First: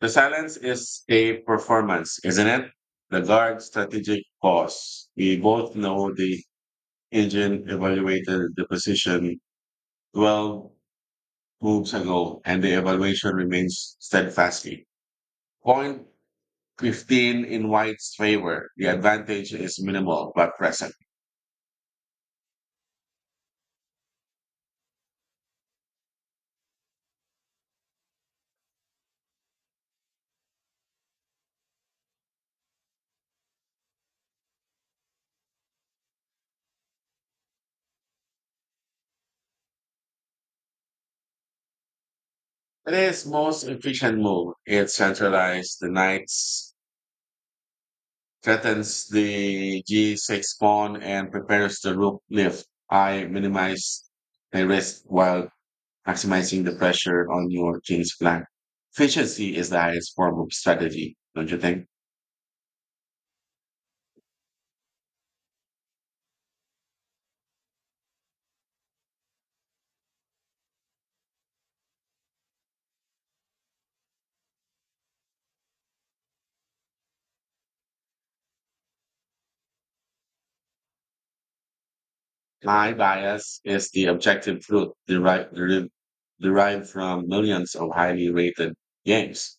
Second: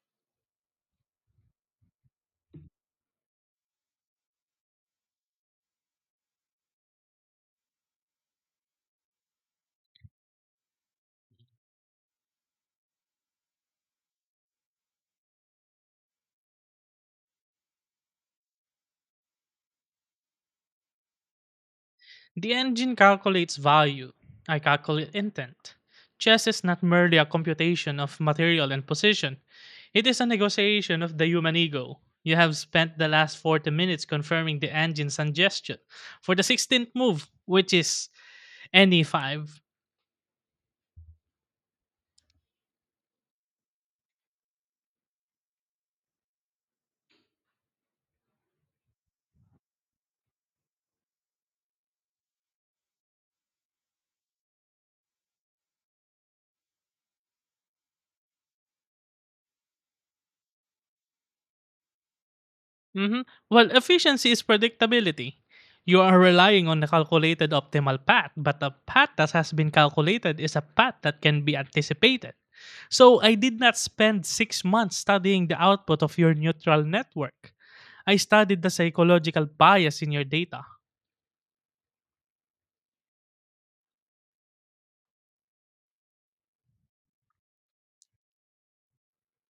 The silence is a performance, isn't it? The guard strategic pause. We both know the engine evaluated the position 12 moves ago and the evaluation remains steadfastly. Point 15 in White's favor. The advantage is minimal but present. The engine calculates value. I calculate intent. Chess is not merely a computation of material and position, it is a negotiation of the human ego. You have spent the last 40 minutes confirming the engine's suggestion for the 16th move, which is any 5. It is most efficient move. It centralized the knight's threatens the G6 pawn and prepares the rook lift. I minimize the risk while maximizing the pressure on your king's flank. Efficiency is the highest form of strategy, don't you think? hmm Well, efficiency is predictability. You are relying on a calculated optimal path, but a path that has been calculated is a path that can be anticipated. So I did not spend 6 months studying the output of your neutral network. I studied the psychological bias in your data. My bias is the objective truth derived from millions of highly rated games.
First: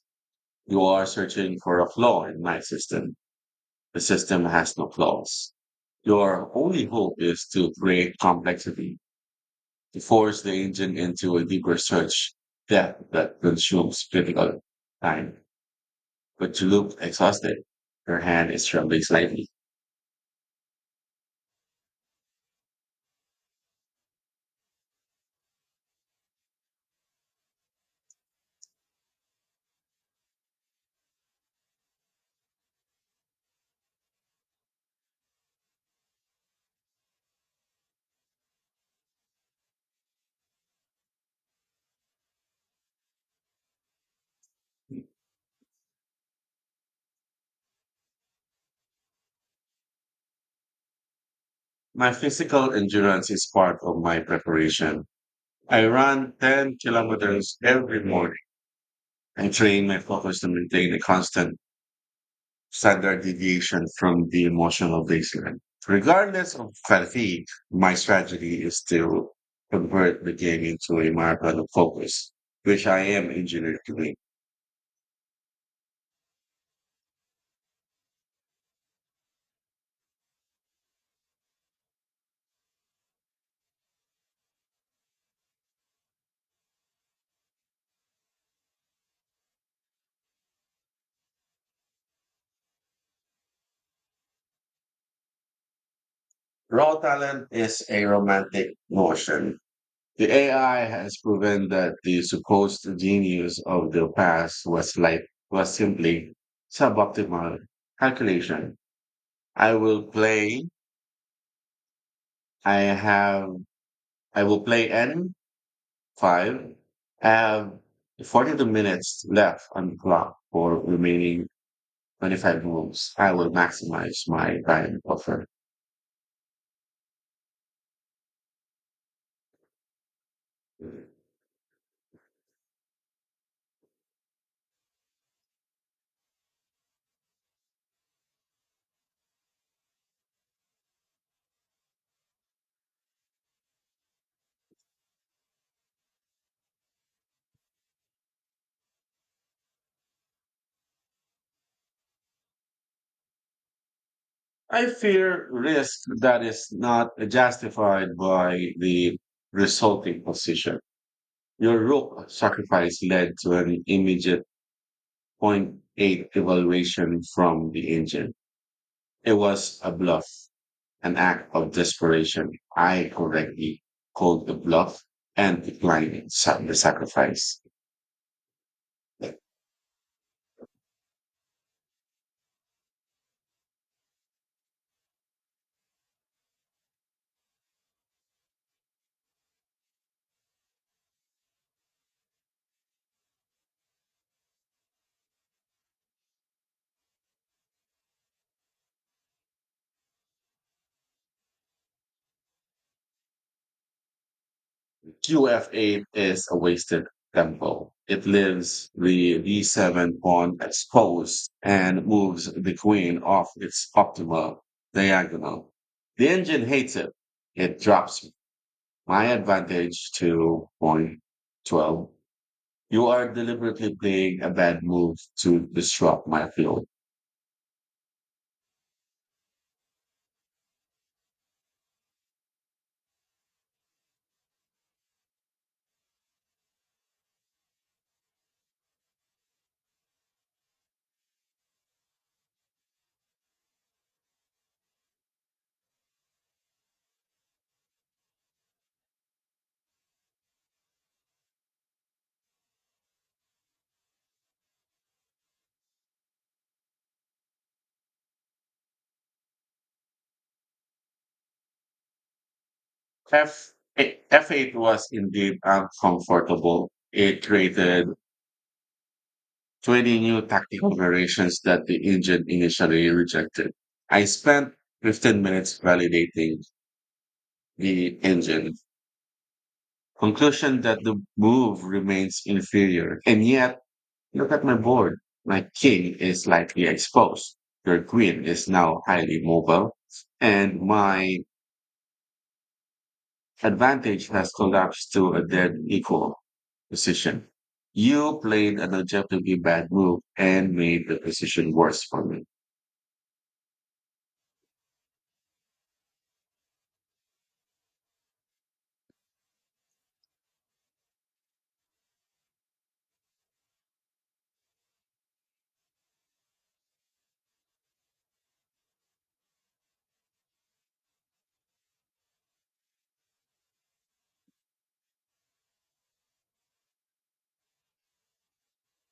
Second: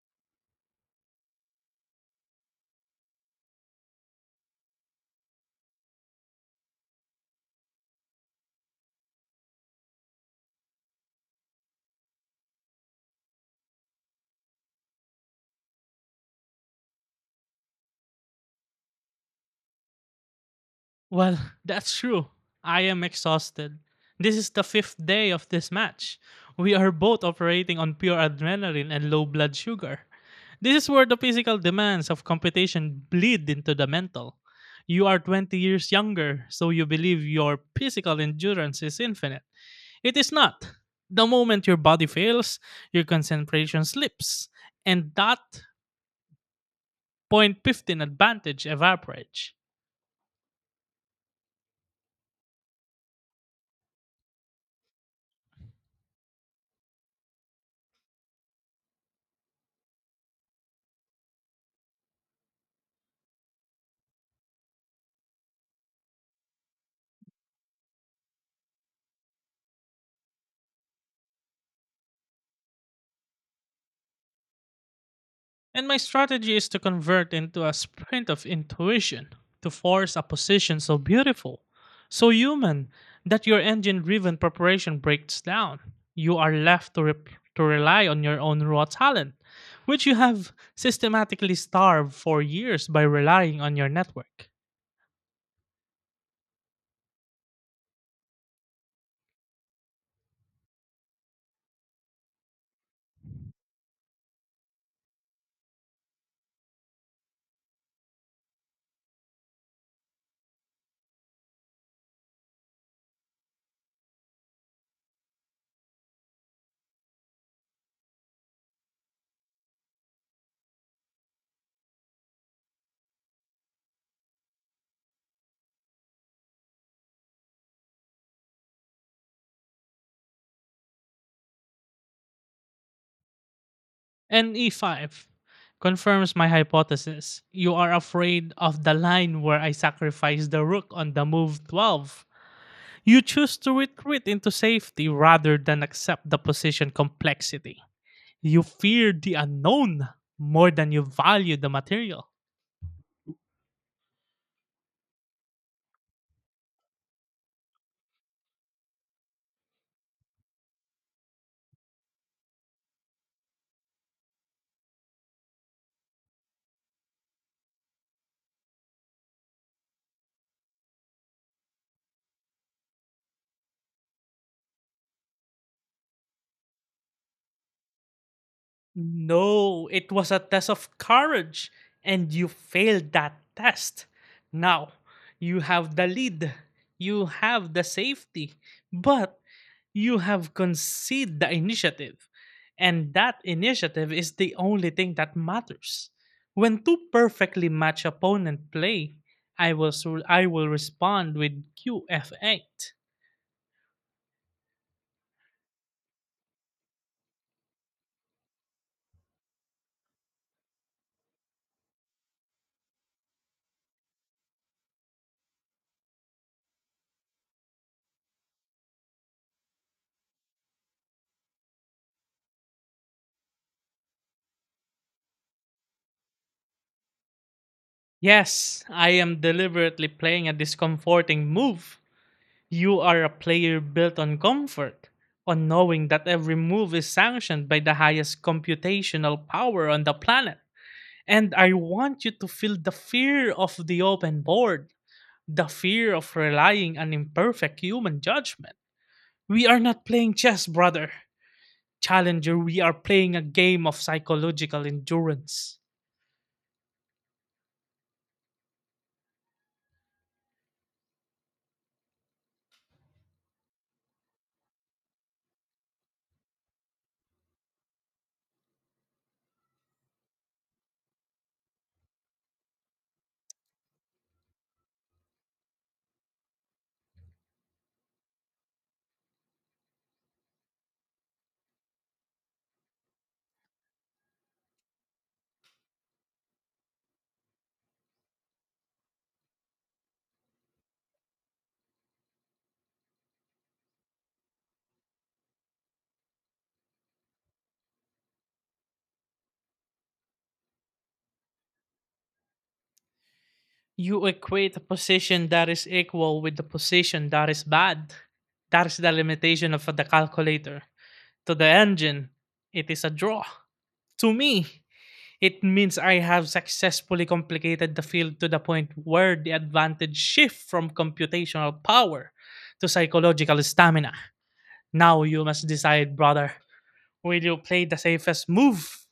You are searching for a flaw in my system. The system has no flaws. Your only hope is to create complexity. To force the engine into a deeper search depth that consumes critical time. But you look exhausted. Your hand is trembling slightly. Well, that's true. I am exhausted. This is the fifth day of this match. We are both operating on pure adrenaline and low blood sugar. This is where the physical demands of competition bleed into the mental. You are 20 years younger, so you believe your physical endurance is infinite. It is not. The moment your body fails, your concentration slips, and that point 15 advantage evaporates. My physical endurance is part of my preparation. I run 10 kilometers every morning. I train my focus to maintain a constant standard deviation from the emotional baseline. Regardless of fatigue, my strategy is to convert the game into a marathon of focus, which I am engineered to win. And my strategy is to convert into a sprint of intuition, to force a position so beautiful, so human, that your engine driven preparation breaks down. You are left to rely on your own raw talent, which you have systematically starved for years by relying on your network. Raw talent is a romantic notion. The AI has proven that the supposed genius of the past was simply suboptimal calculation. I will play. I have. I will play N five. I have 42 minutes left on the clock for remaining 25 moves. I will maximize my time buffer. And E5 confirms my hypothesis. You are afraid of the line where I sacrifice the rook on the move 12. You choose to retreat into safety rather than accept the position complexity. You fear the unknown more than you value the material. I fear risk that is not justified by the resulting position. Your rook sacrifice led to an immediate point 0.8 evaluation from the engine. It was a bluff, an act of desperation. I correctly called the bluff and declined the sacrifice. No, it was a test of courage, and you failed that test. Now, you have the lead, you have the safety, but you have conceded the initiative. And that initiative is the only thing that matters. When two perfectly matched opponents play, I will respond with QF8. QFA is a wasted tempo. It leaves the D7 pawn exposed and moves the queen off its optimal diagonal. The engine hates it. It drops my advantage to point 12. You are deliberately playing a bad move to disrupt my field. Yes, I am deliberately playing a discomforting move. You are a player built on comfort, on knowing that every move is sanctioned by the highest computational power on the planet. And I want you to feel the fear of the open board, the fear of relying on imperfect human judgment. We are not playing chess, brother. Challenger, we are playing a game of psychological endurance. F8 was indeed uncomfortable. It created 20 new tactical variations that the engine initially rejected. I spent 15 minutes validating the engine. Conclusion that the move remains inferior. And yet, look at my board. My king is slightly exposed. Your queen is now highly mobile. And my advantage has collapsed to a dead equal position. You played an objectively bad move and made the position worse for me. You equate a position that is equal with the position that is bad. That is the limitation of the calculator. To the engine, it is a draw. To me, it means I have successfully complicated the field to the point where the advantage shifts from computational power to psychological stamina. Now you must decide, brother. Will you play the safest move,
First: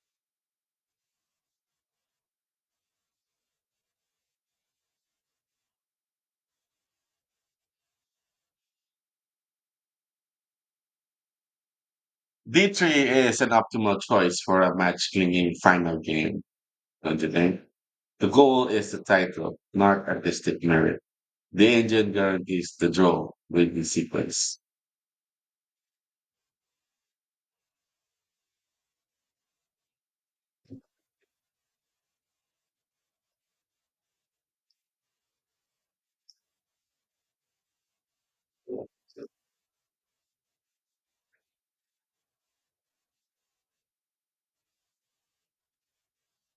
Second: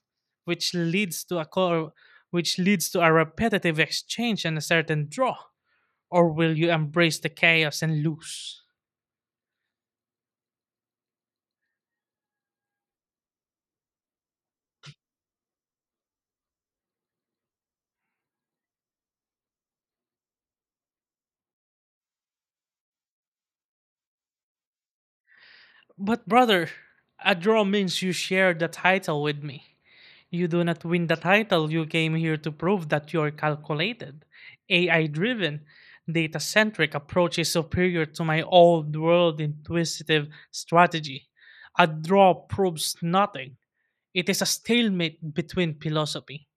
which leads to a cor- which leads to a repetitive exchange and a certain draw? Or will you embrace the chaos and lose? D three is an optimal choice for a match clinging final game, don't you think? The goal is the title, not artistic merit. The engine guarantees the draw with the sequence. But, brother, a draw means you share the title with me. You do not win the title. You came here to prove that your calculated, AI driven, data centric approach is superior to my old world intuitive strategy. A draw proves nothing. It is a stalemate between philosophy.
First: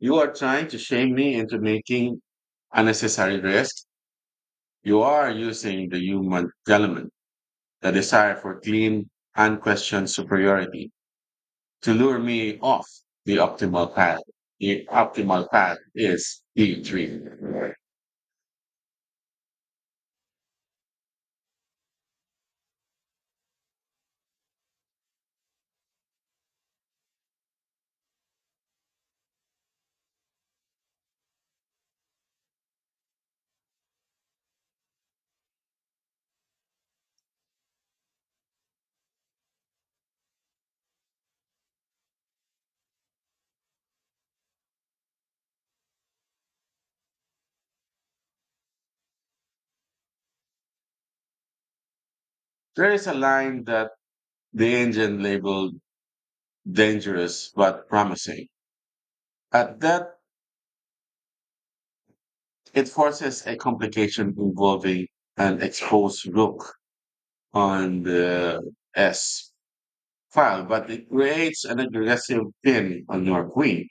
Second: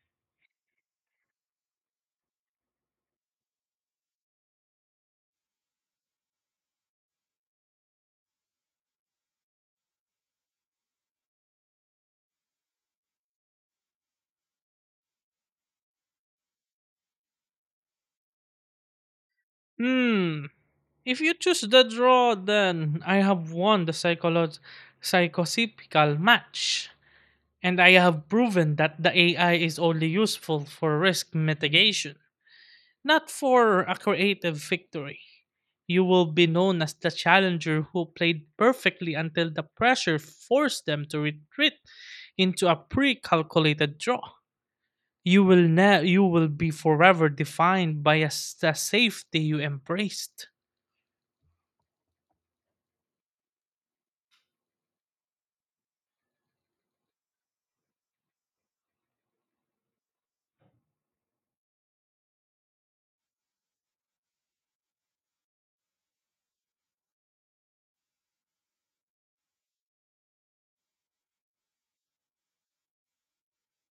You are trying to shame me into making unnecessary risk. You are using the human element, the desire for clean, unquestioned superiority to lure me off the optimal path. The optimal path is D3. Hmm, If you choose the draw, then I have won the psychosephical match. And I have proven that the AI is only useful for risk mitigation, not for a creative victory. You will be known as the challenger who played perfectly until the pressure forced them to retreat into a pre calculated draw. You will be forever defined by a safety you embraced. There is a line that the engine labeled dangerous but promising. At that, it forces a complication involving an exposed rook on the S file, but it creates an aggressive pin on your queen.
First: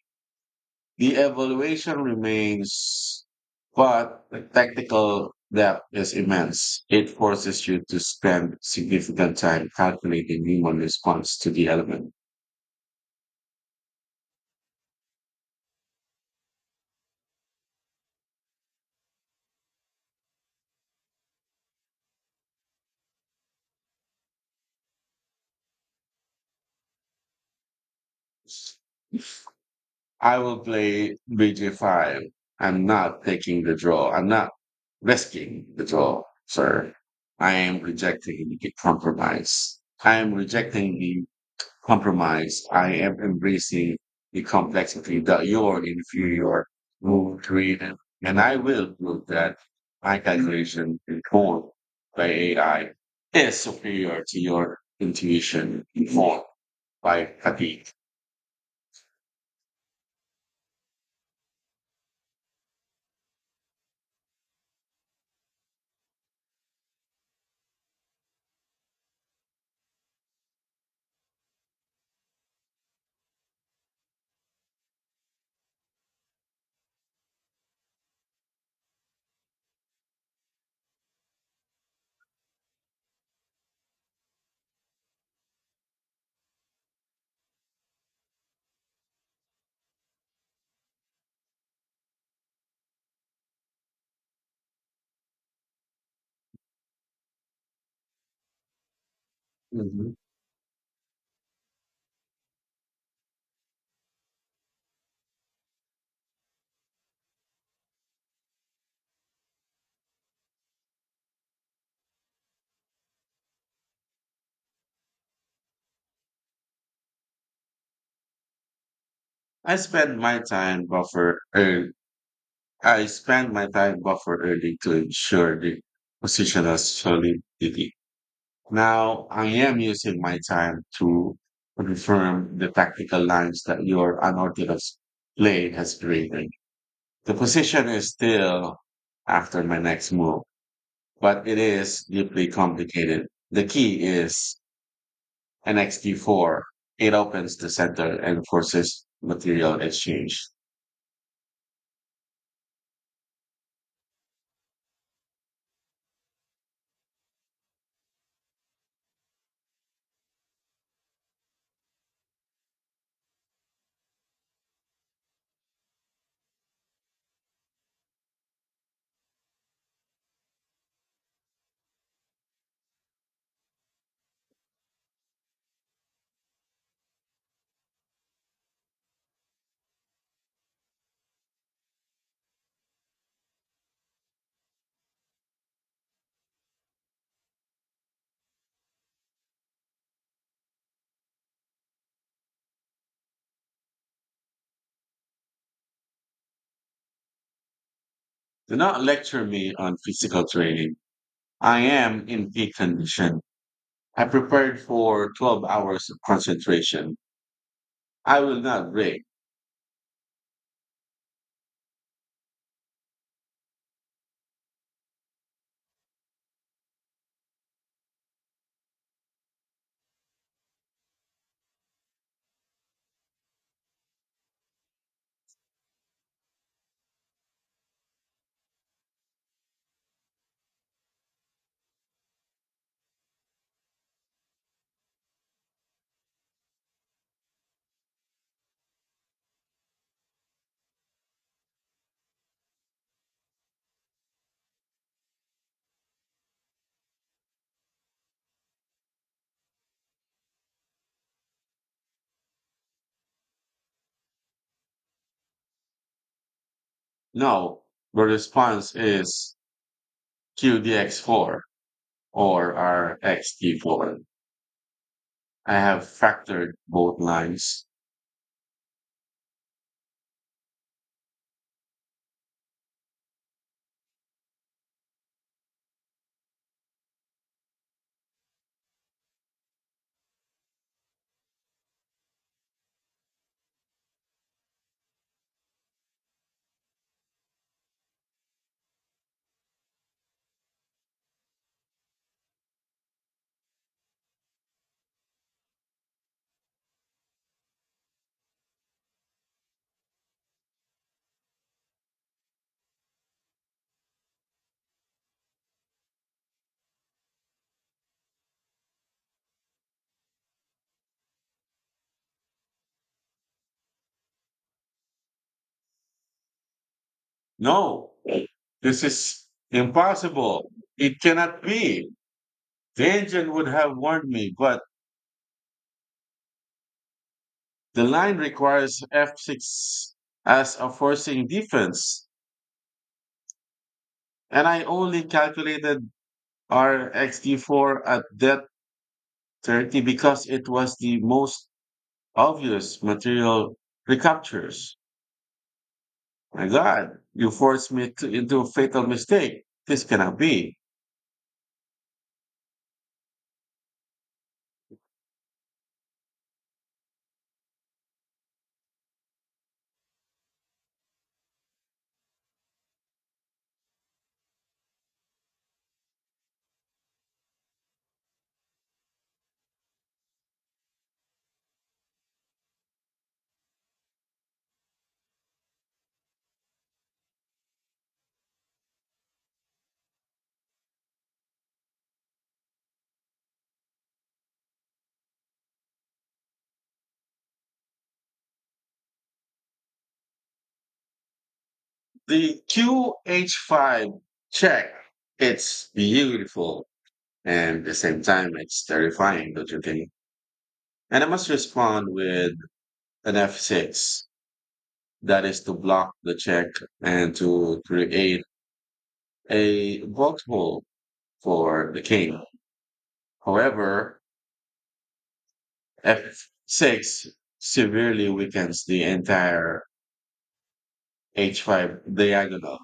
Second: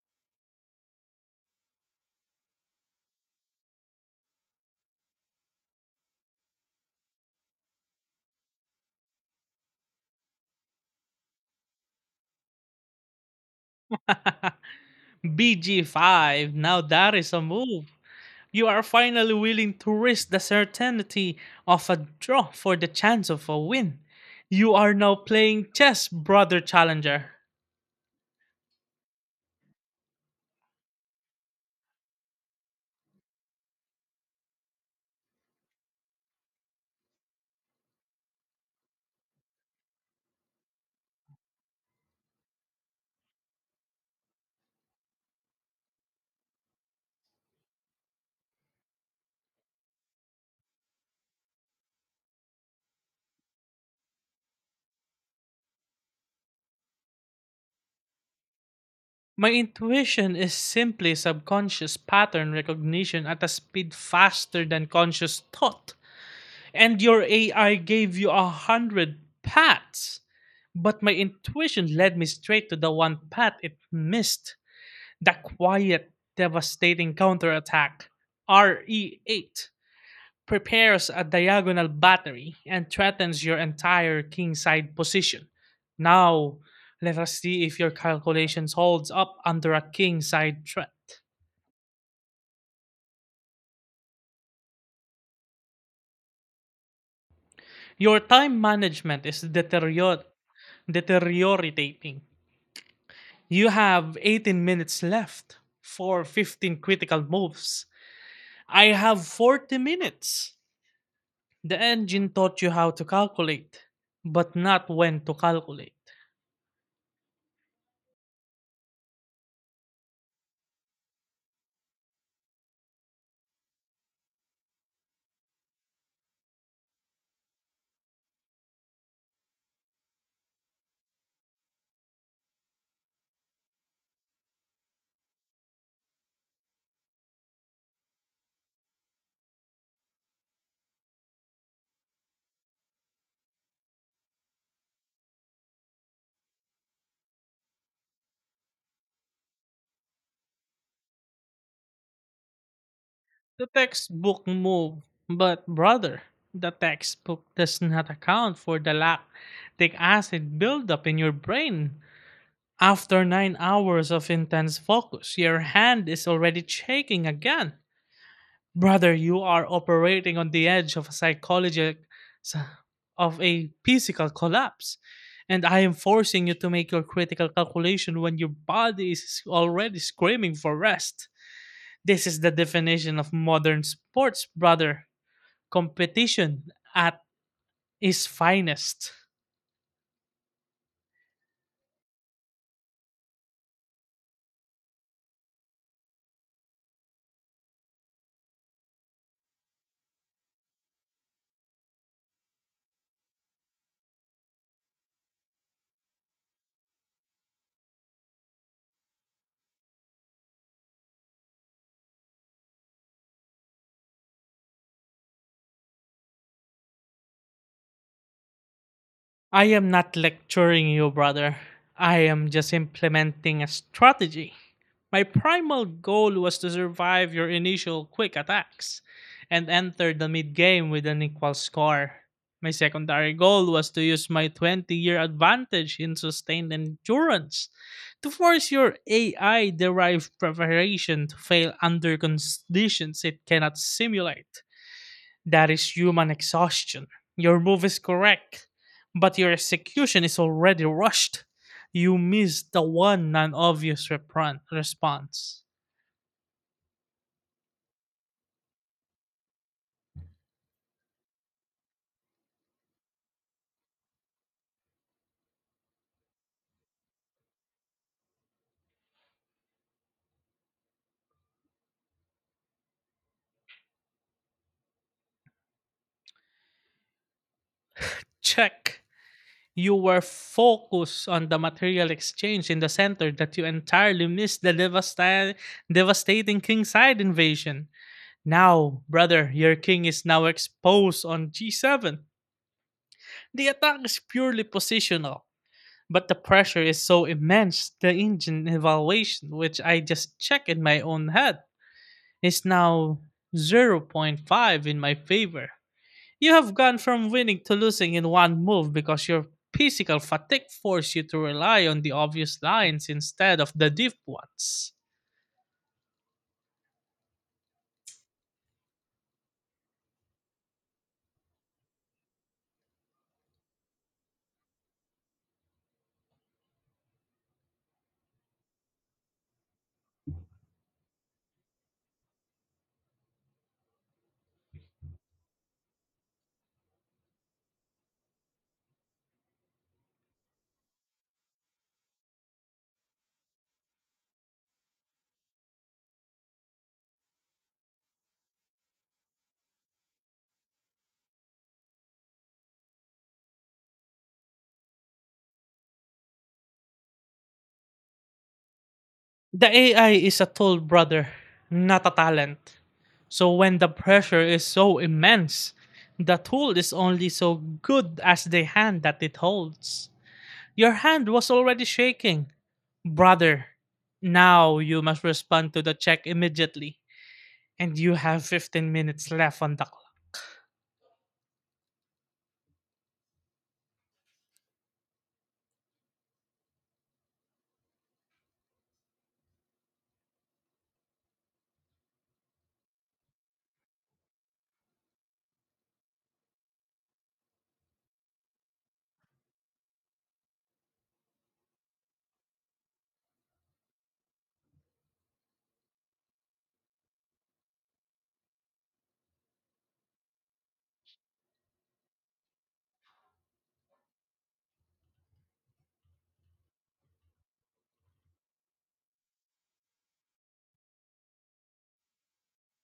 The evaluation remains, but the tactical depth is immense. It forces you to spend significant time calculating human response to the element. BG5. Now that is a move. You are finally willing to risk the certainty of a draw for the chance of a win. You are now playing chess, brother challenger. I will play BG5. I'm not taking the draw. I'm not risking the draw, sir. I am rejecting the compromise. I am embracing the complexity that your inferior move created. And I will prove that my calculation informed by AI is superior to your intuition informed by fatigue. My intuition is simply subconscious pattern recognition at a speed faster than conscious thought. And your AI gave you 100 paths. But my intuition led me straight to the one path it missed, the quiet, devastating counterattack. RE 8 prepares a diagonal battery and threatens your entire kingside position. Now, let us see if your calculations holds up under a kingside threat. Your time management is Mhm. deteriorating. You have 18 minutes left for 15 critical moves. I have 40 minutes. The engine taught you how to calculate, but not when to calculate. I spend my time buffer early. I spend my time buffer early to ensure the positional solidity. Now I am using my time to confirm the tactical lines that your unorthodox play has created. The position is still after my next move, but it is deeply complicated. The key is an xd 4. It opens the center and forces material exchange. The textbook move, but brother, the textbook does not account for the lactic acid buildup in your brain. After 9 hours of intense focus, your hand is already shaking again. Brother, you are operating on the edge of a psychological of a physical collapse. And I am forcing you to make your critical calculation when your body is already screaming for rest. This is the definition of modern sports, brother. Competition at its finest. Do not lecture me on physical training. I am in peak condition. I prepared for 12 hours of concentration. I will not break. I am not lecturing you, brother. I am just implementing a strategy. My primal goal was to survive your initial quick attacks and enter the mid game with an equal score. My secondary goal was to use my 20-year advantage in sustained endurance to force your AI derived preparation to fail under conditions it cannot simulate. That is human exhaustion. Your move is correct, but your execution is already rushed. You missed the one non obvious response. No, the response is QDX4 or RXT4. I have factored both lines. Check. You were focused on the material exchange in the center that you entirely missed the devastating kingside invasion. Now, brother, your king is now exposed on G7. The attack is purely positional, but the pressure is so immense. The engine evaluation, which I just check in my own head, is now zero point 0.5 in my favor. You have gone from winning to losing in one move because your physical fatigue forced you to rely on the obvious lines instead of the deep ones. No, this is impossible. It cannot be. The engine would have warned me, but the line requires F6 as a forcing defense. And I only calculated RxD4 at depth 30 because it was the most obvious material recaptures. My God, you forced me to, into a fatal mistake. This cannot be. The AI is a tool, brother, not a talent. So when the pressure is so immense, the tool is only so good as the hand that it holds. Your hand was already shaking. Brother, now you must respond to the check immediately, and you have 15 minutes left on the clock. The QH5 check, it's beautiful. And at the same time, it's terrifying, don't you think? And I must respond with an F6, that is to block the check and to create a box for the king. However, f6 severely weakens the entire h5 diagonal.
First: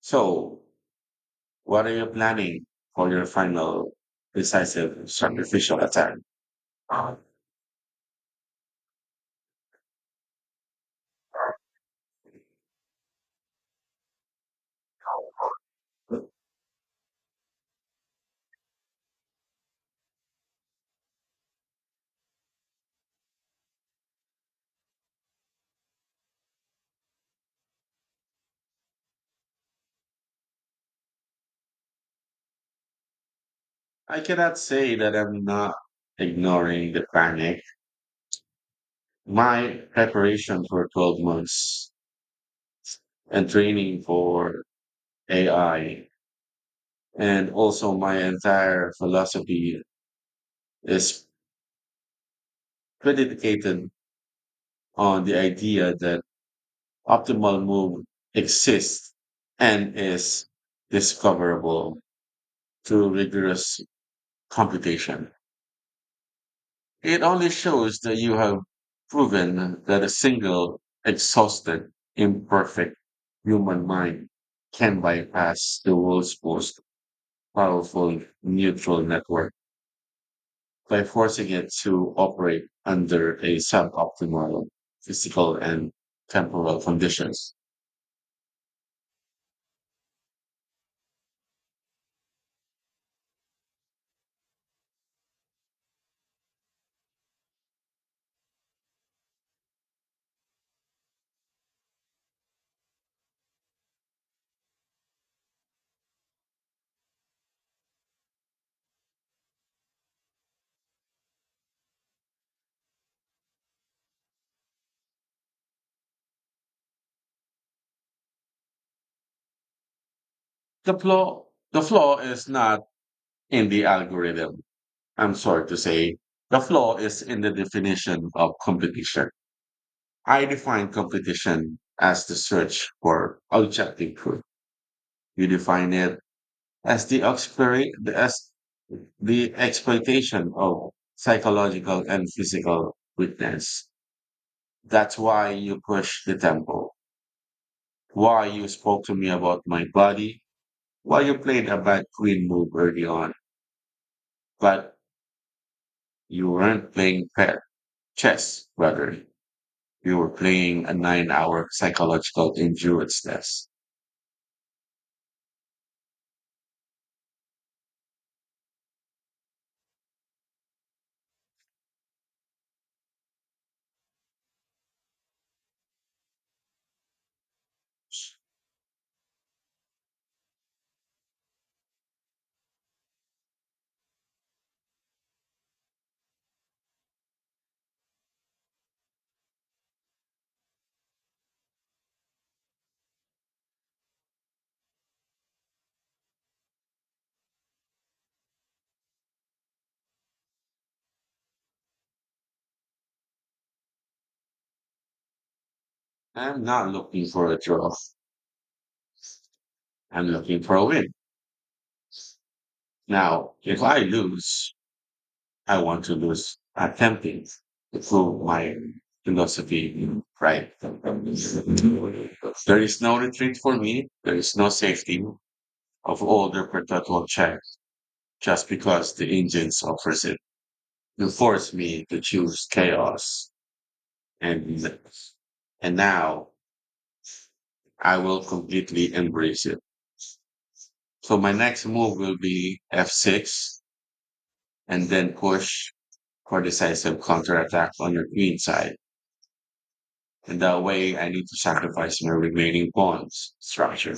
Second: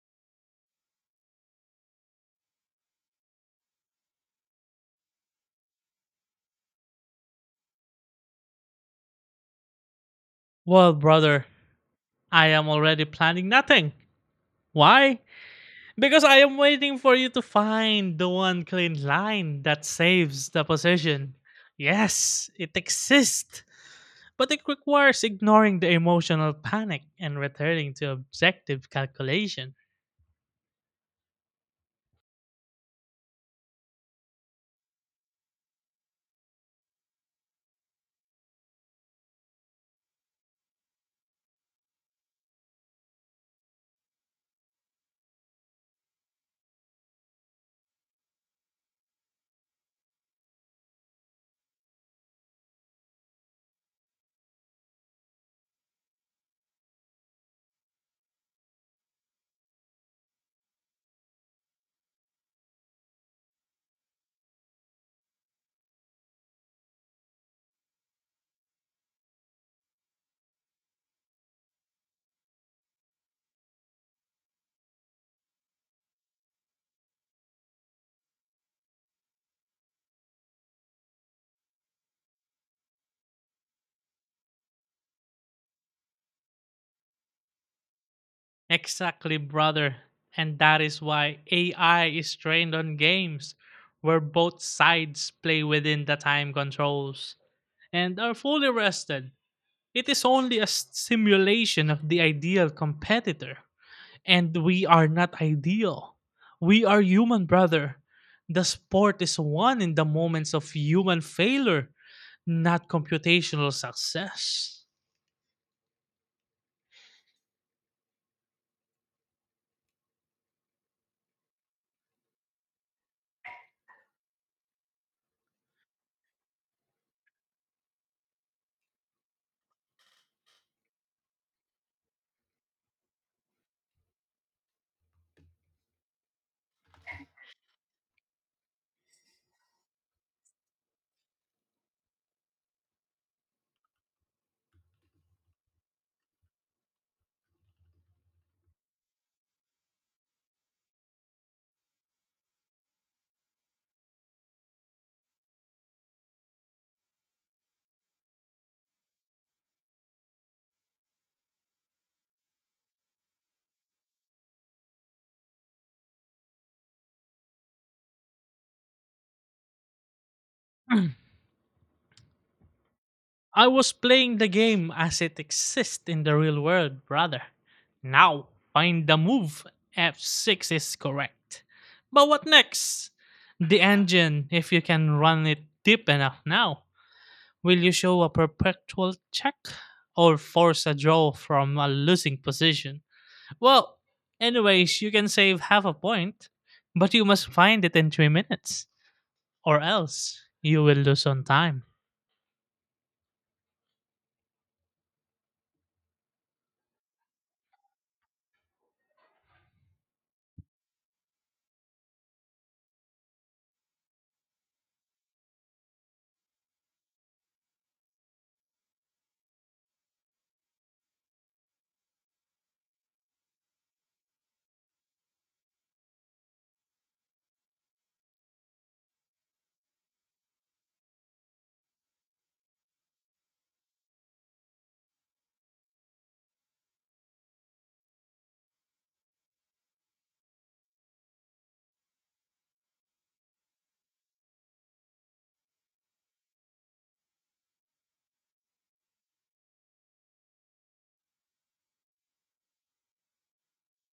So, what are you planning for your final decisive sacrificial attack? Uh, Well, brother, I am already planning nothing. Why? Because I am waiting for you to find the one clean line that saves the position. Yes, it exists, but it requires ignoring the emotional panic and returning to objective calculation. I cannot say that I'm not ignoring the panic. My preparation for 12 months and training for AI and also my entire philosophy is predicated on the idea that optimal move exists and is discoverable through rigorous computation. It only shows that you have proven that a single, exhausted, imperfect human mind can bypass the world's most powerful neutral network by forcing it to operate under a suboptimal physical and temporal conditions. Exactly, brother. And that is why AI is trained on games where both sides play within the time controls and are fully rested. It is only a simulation of the ideal competitor. And we are not ideal. We are human, brother. The sport is won in the moments of human failure, not computational success. The flaw, the flaw is not in the algorithm. I'm sorry to say. The flaw is in the definition of competition. I define competition as the search for objective truth. You define it as as the exploitation of psychological and physical weakness. That's why you push the tempo, why you spoke to me about my body, why you played a bad queen move early on. But you weren't playing chess, rather. You were playing a 9 hour psychological endurance test. I was playing the game as it exists in the real world, brother. Now, find the move. F6 is correct. But what next? The engine, if you can run it deep enough now. Will you show a perpetual check or force a draw from a losing position? Well, anyways, you can save half a point, but you must find it in 3 minutes, or else you will lose on time. I'm not looking for a draw. I'm looking for a win. Now, if I lose, I want to lose attempting to prove my philosophy right. There is no retreat for me. There is no safety of older perpetual check just because the engines offers it. You force me to choose chaos and and now I will completely embrace it. So my next move will be f6 and then push for decisive counterattack on your queen side. And that way I need to sacrifice my remaining pawns structure.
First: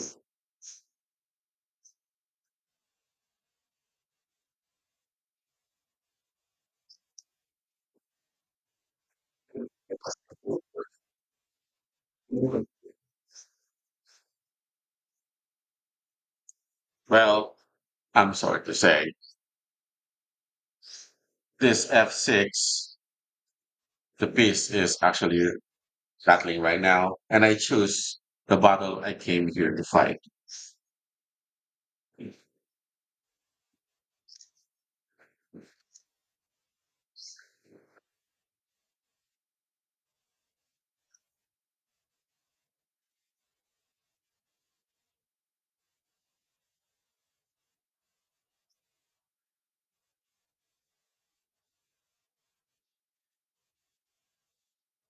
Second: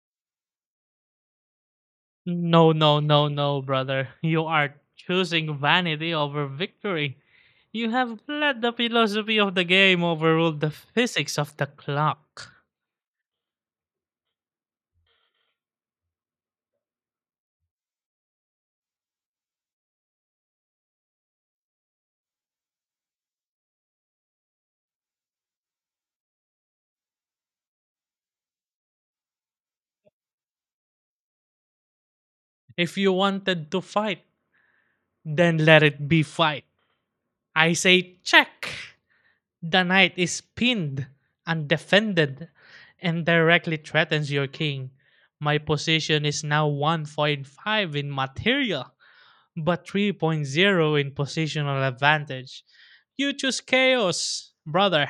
No, no, no, no, brother. You are choosing vanity over victory. You have let the philosophy of the game overrule the physics of the clock. Well, I'm sorry to say, this f6, the piece is actually battling right now, and I choose the battle I came here to fight. If you wanted to fight, then let it be fight. I say check. The knight is pinned, undefended, and directly threatens your king. My position is now 1.5 in material, but three point zero in positional advantage. You choose chaos, brother.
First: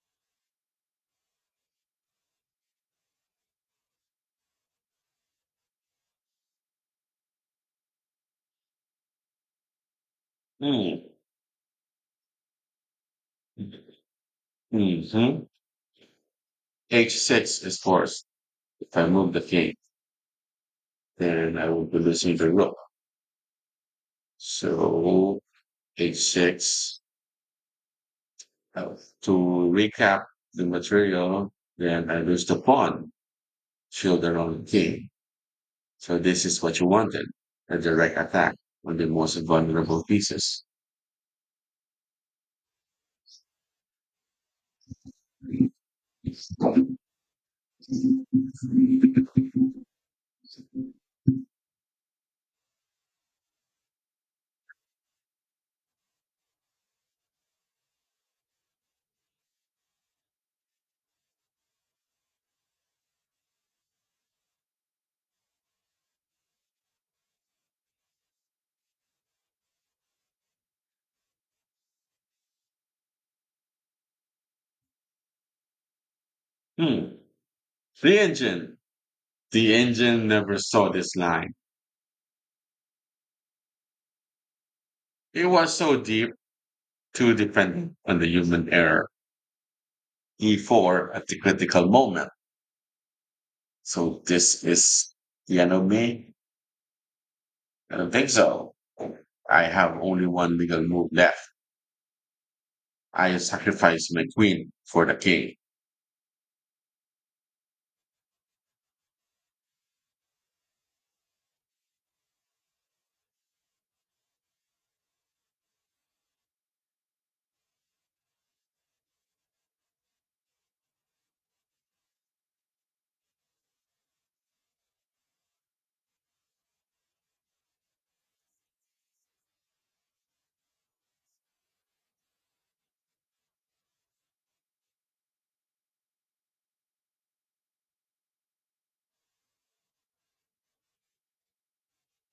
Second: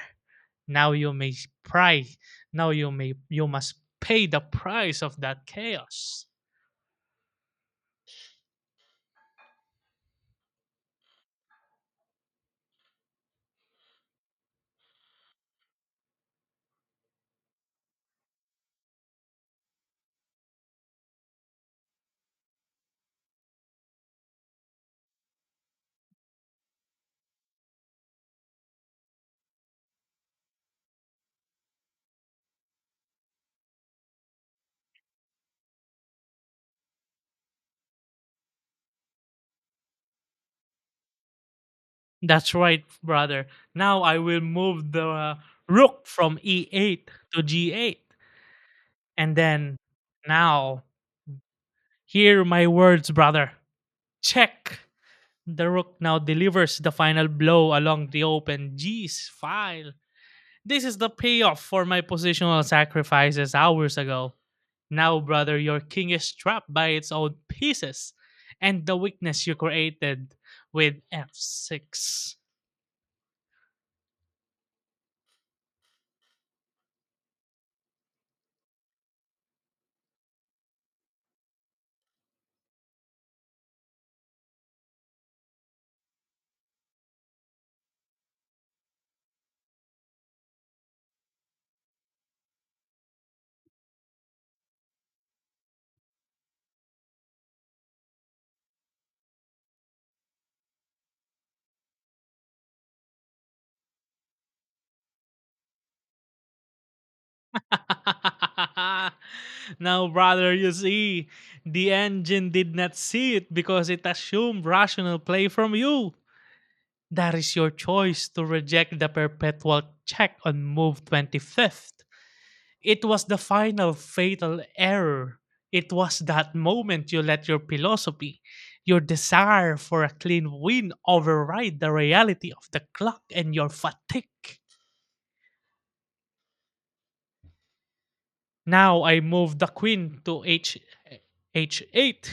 Now you may price. Now you must pay the price of that chaos. Mm. Mhm. h6 is forced. If I move the king, then I will be losing the rook. So h6. uh, To recap the material, then I lose the pawn, children on the king. So this is what you wanted, a direct attack on the most vulnerable pieces. That's right, brother. Now I will move the rook from e8 to g8, and then now, hear my words, brother. Check! The rook now delivers the final blow along the open G's file. This is the payoff for my positional sacrifices hours ago. Now, brother, your king is trapped by its own pieces and the weakness you created with f6. Hmm. The engine. The engine never saw this line. It was so deep too dependent on the human error. E4 at the critical moment. So this is the enemy, Vexel. I have only one legal move left. I sacrifice my queen for the king. Now, brother, you see, the engine did not see it because it assumed rational play from you. That is your choice to reject the perpetual check on move 25th. It was the final fatal error. It was that moment you let your philosophy, your desire for a clean win, override the reality of the clock and your fatigue. Now I move the queen to h h8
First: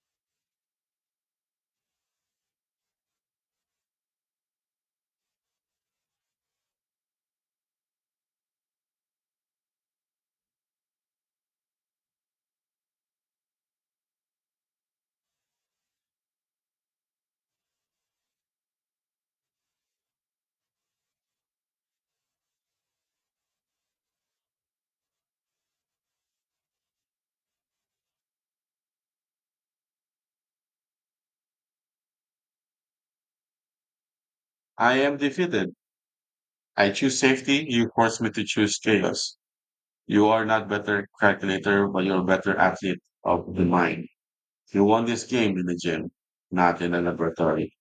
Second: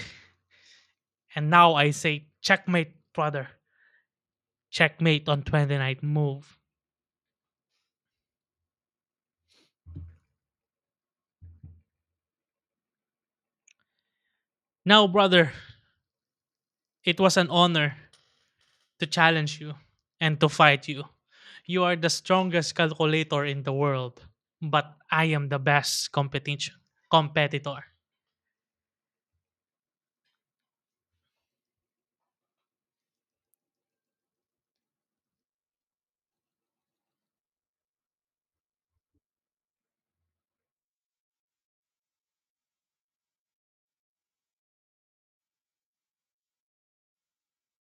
and now I say checkmate, brother. Checkmate on twenty ninth move. Now brother, it was an honor to challenge you and to fight you. You are the strongest calculator in the world, but I am the best competition competitor. I am defeated. I choose safety. You force me to choose chaos. You are not better calculator, but you're better athlete of the mind. You won this game in the gym, not in a laboratory.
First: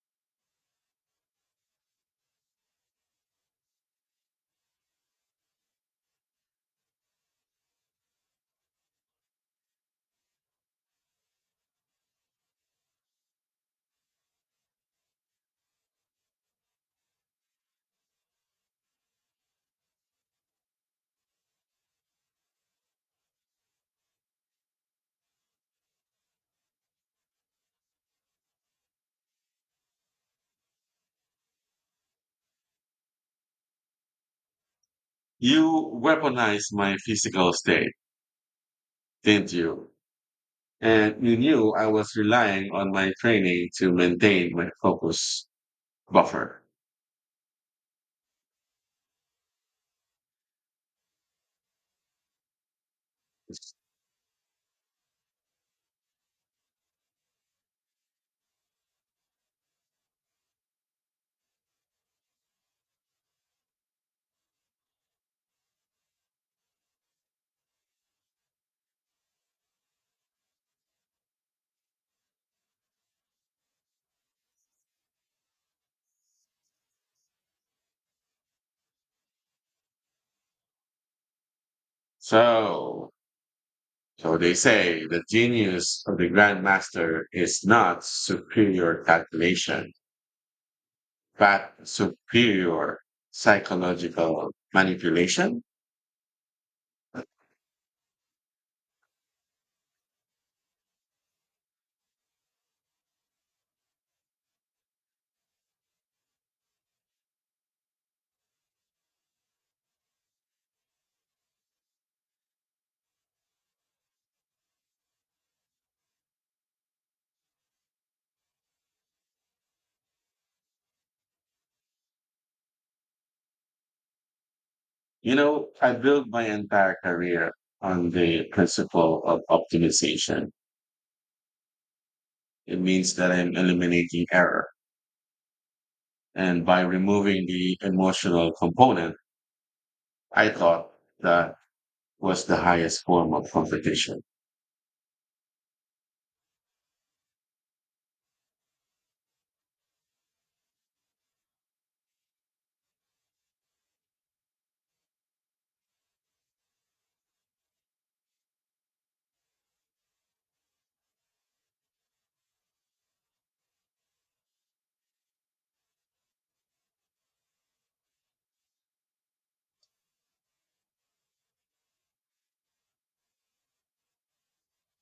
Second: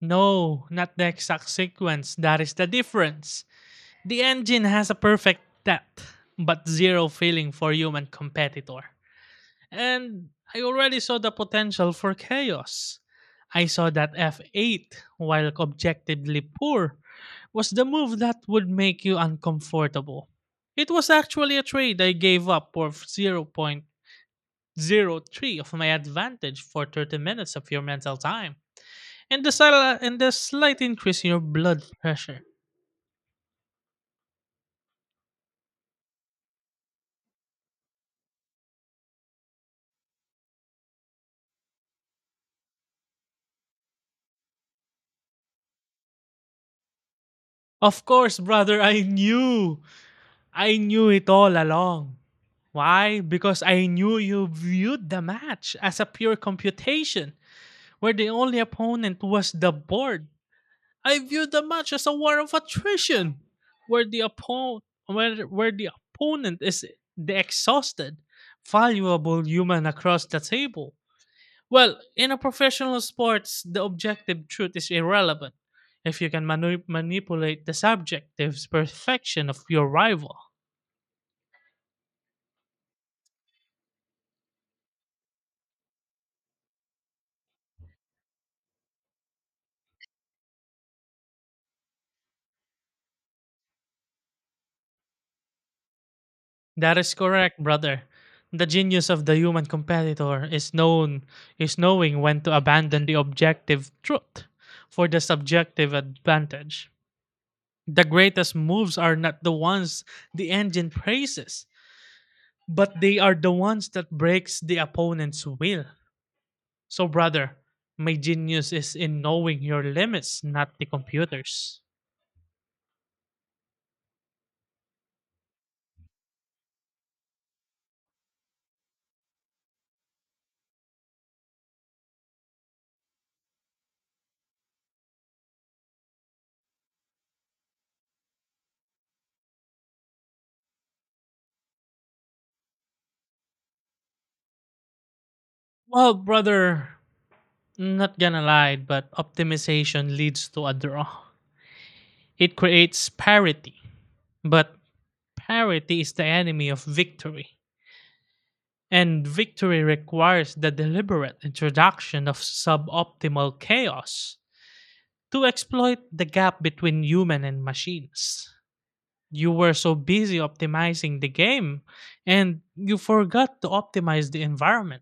No, not the exact sequence. That is the difference. The engine has a perfect depth, but zero feeling for human competitor. And I already saw the potential for chaos. I saw that F8, while objectively poor, was the move that would make you uncomfortable. It was actually a trade I gave up for 0.0 0.03 of my advantage for 30 minutes of your mental time and the slight increase in your blood pressure. You weaponized my physical state, didn't you? And you knew I was relying on my training to maintain my focus buffer. Of course, brother, I knew. I knew it all along. Why? Because I knew you viewed the match as a pure computation where the only opponent was the board. I viewed the match as a war of attrition where the opponent is the exhausted, valuable human across the table. Well, in a professional sports, the objective truth is irrelevant if you can manipulate the subjective perfection of your rival. So, so they say the genius of the grandmaster is not superior calculation, but superior psychological manipulation. That is correct, brother. The genius of the human competitor is knowing when to abandon the objective truth for the subjective advantage. The greatest moves are not the ones the engine praises, but they are the ones that breaks the opponent's will. So brother, my genius is in knowing your limits, not the computers. You know, I built my entire career on the principle of optimization. It means that I'm eliminating error. And by removing the emotional component, I thought that was the highest form of competition. Well, brother, not gonna lie, but optimization leads to a draw. It creates parity, but parity is the enemy of victory. And victory requires the deliberate introduction of suboptimal chaos to exploit the gap between human and machines. You were so busy optimizing the game and you forgot to optimize the environment.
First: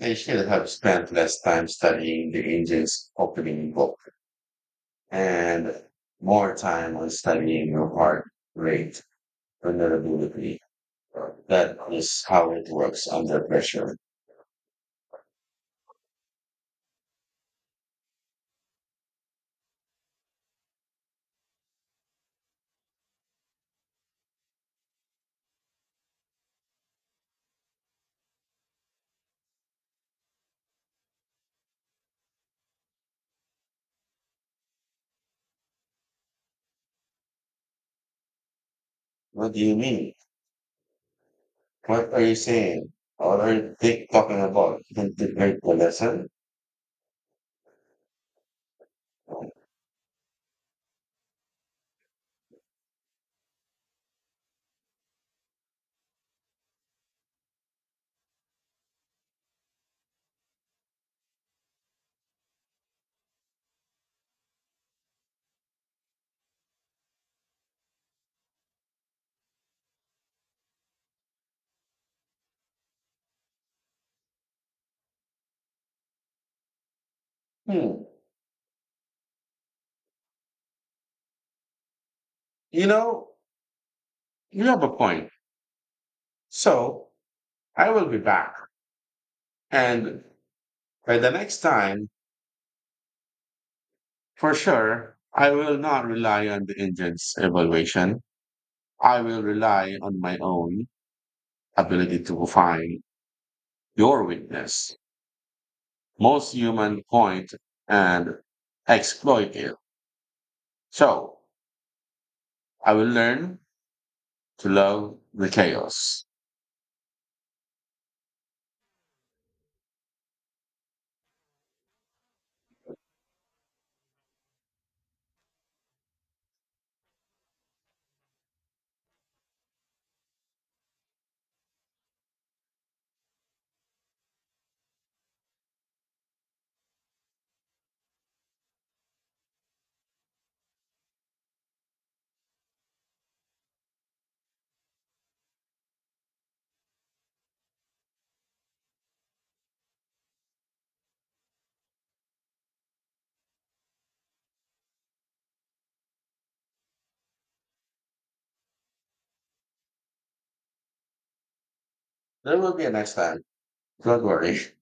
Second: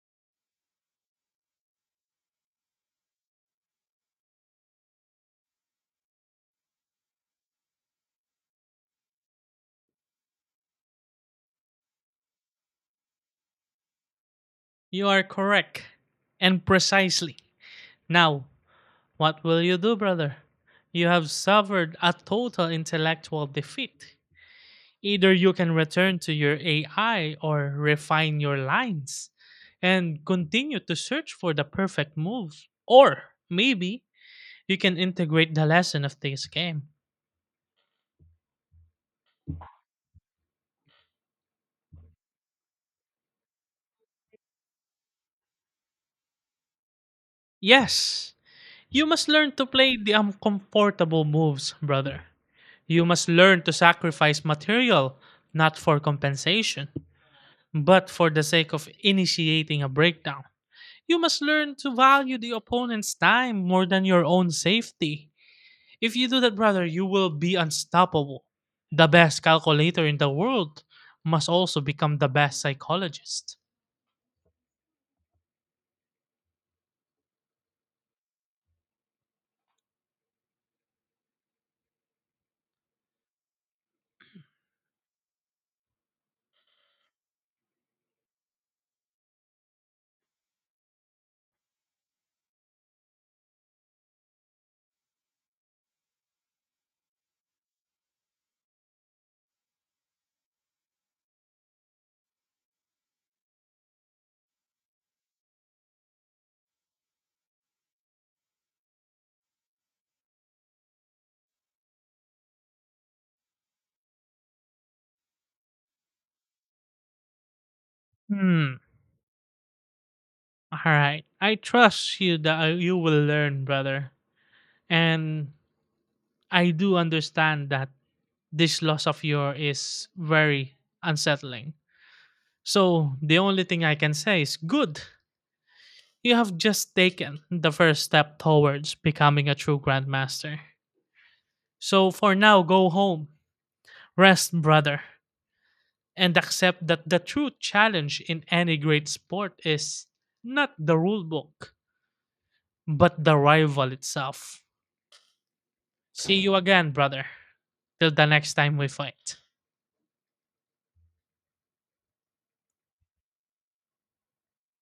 I should have spent less time studying the engine's opening book and more time on studying your heart rate vulnerability. That is how it works under pressure. You are correct and precisely. Now, what will you do, brother? You have suffered a total intellectual defeat. Either you can return to your AI or refine your lines and continue to search for the perfect move. Or maybe you can integrate the lesson of this game. What do you mean? What are you saying? What are they talking about? Didn't learn the lesson? Yes, you must learn to play the uncomfortable moves, brother. You must learn to sacrifice material, not for compensation, but for the sake of initiating a breakdown. You must learn to value the opponent's time more than your own safety. If you do that, brother, you will be unstoppable. The best calculator in the world must also become the best psychologist. Hmm. You know, you have a point. So I will be back. And by the next time, for sure, I will not rely on the engine's evaluation. I will rely on my own ability to find your weakness. Most human point and exploit it. So I will learn to love the chaos. Hmm. All right. I trust you that you will learn, brother. And I do understand that this loss of yours is very unsettling. So the only thing I can say is good. You have just taken the first step towards becoming a true grandmaster. So for now, go home. Rest, brother, and accept that the true challenge in any great sport is not the rule book, but the rival itself. See you again, brother. Till the next time we fight. There will be a next time. Don't worry.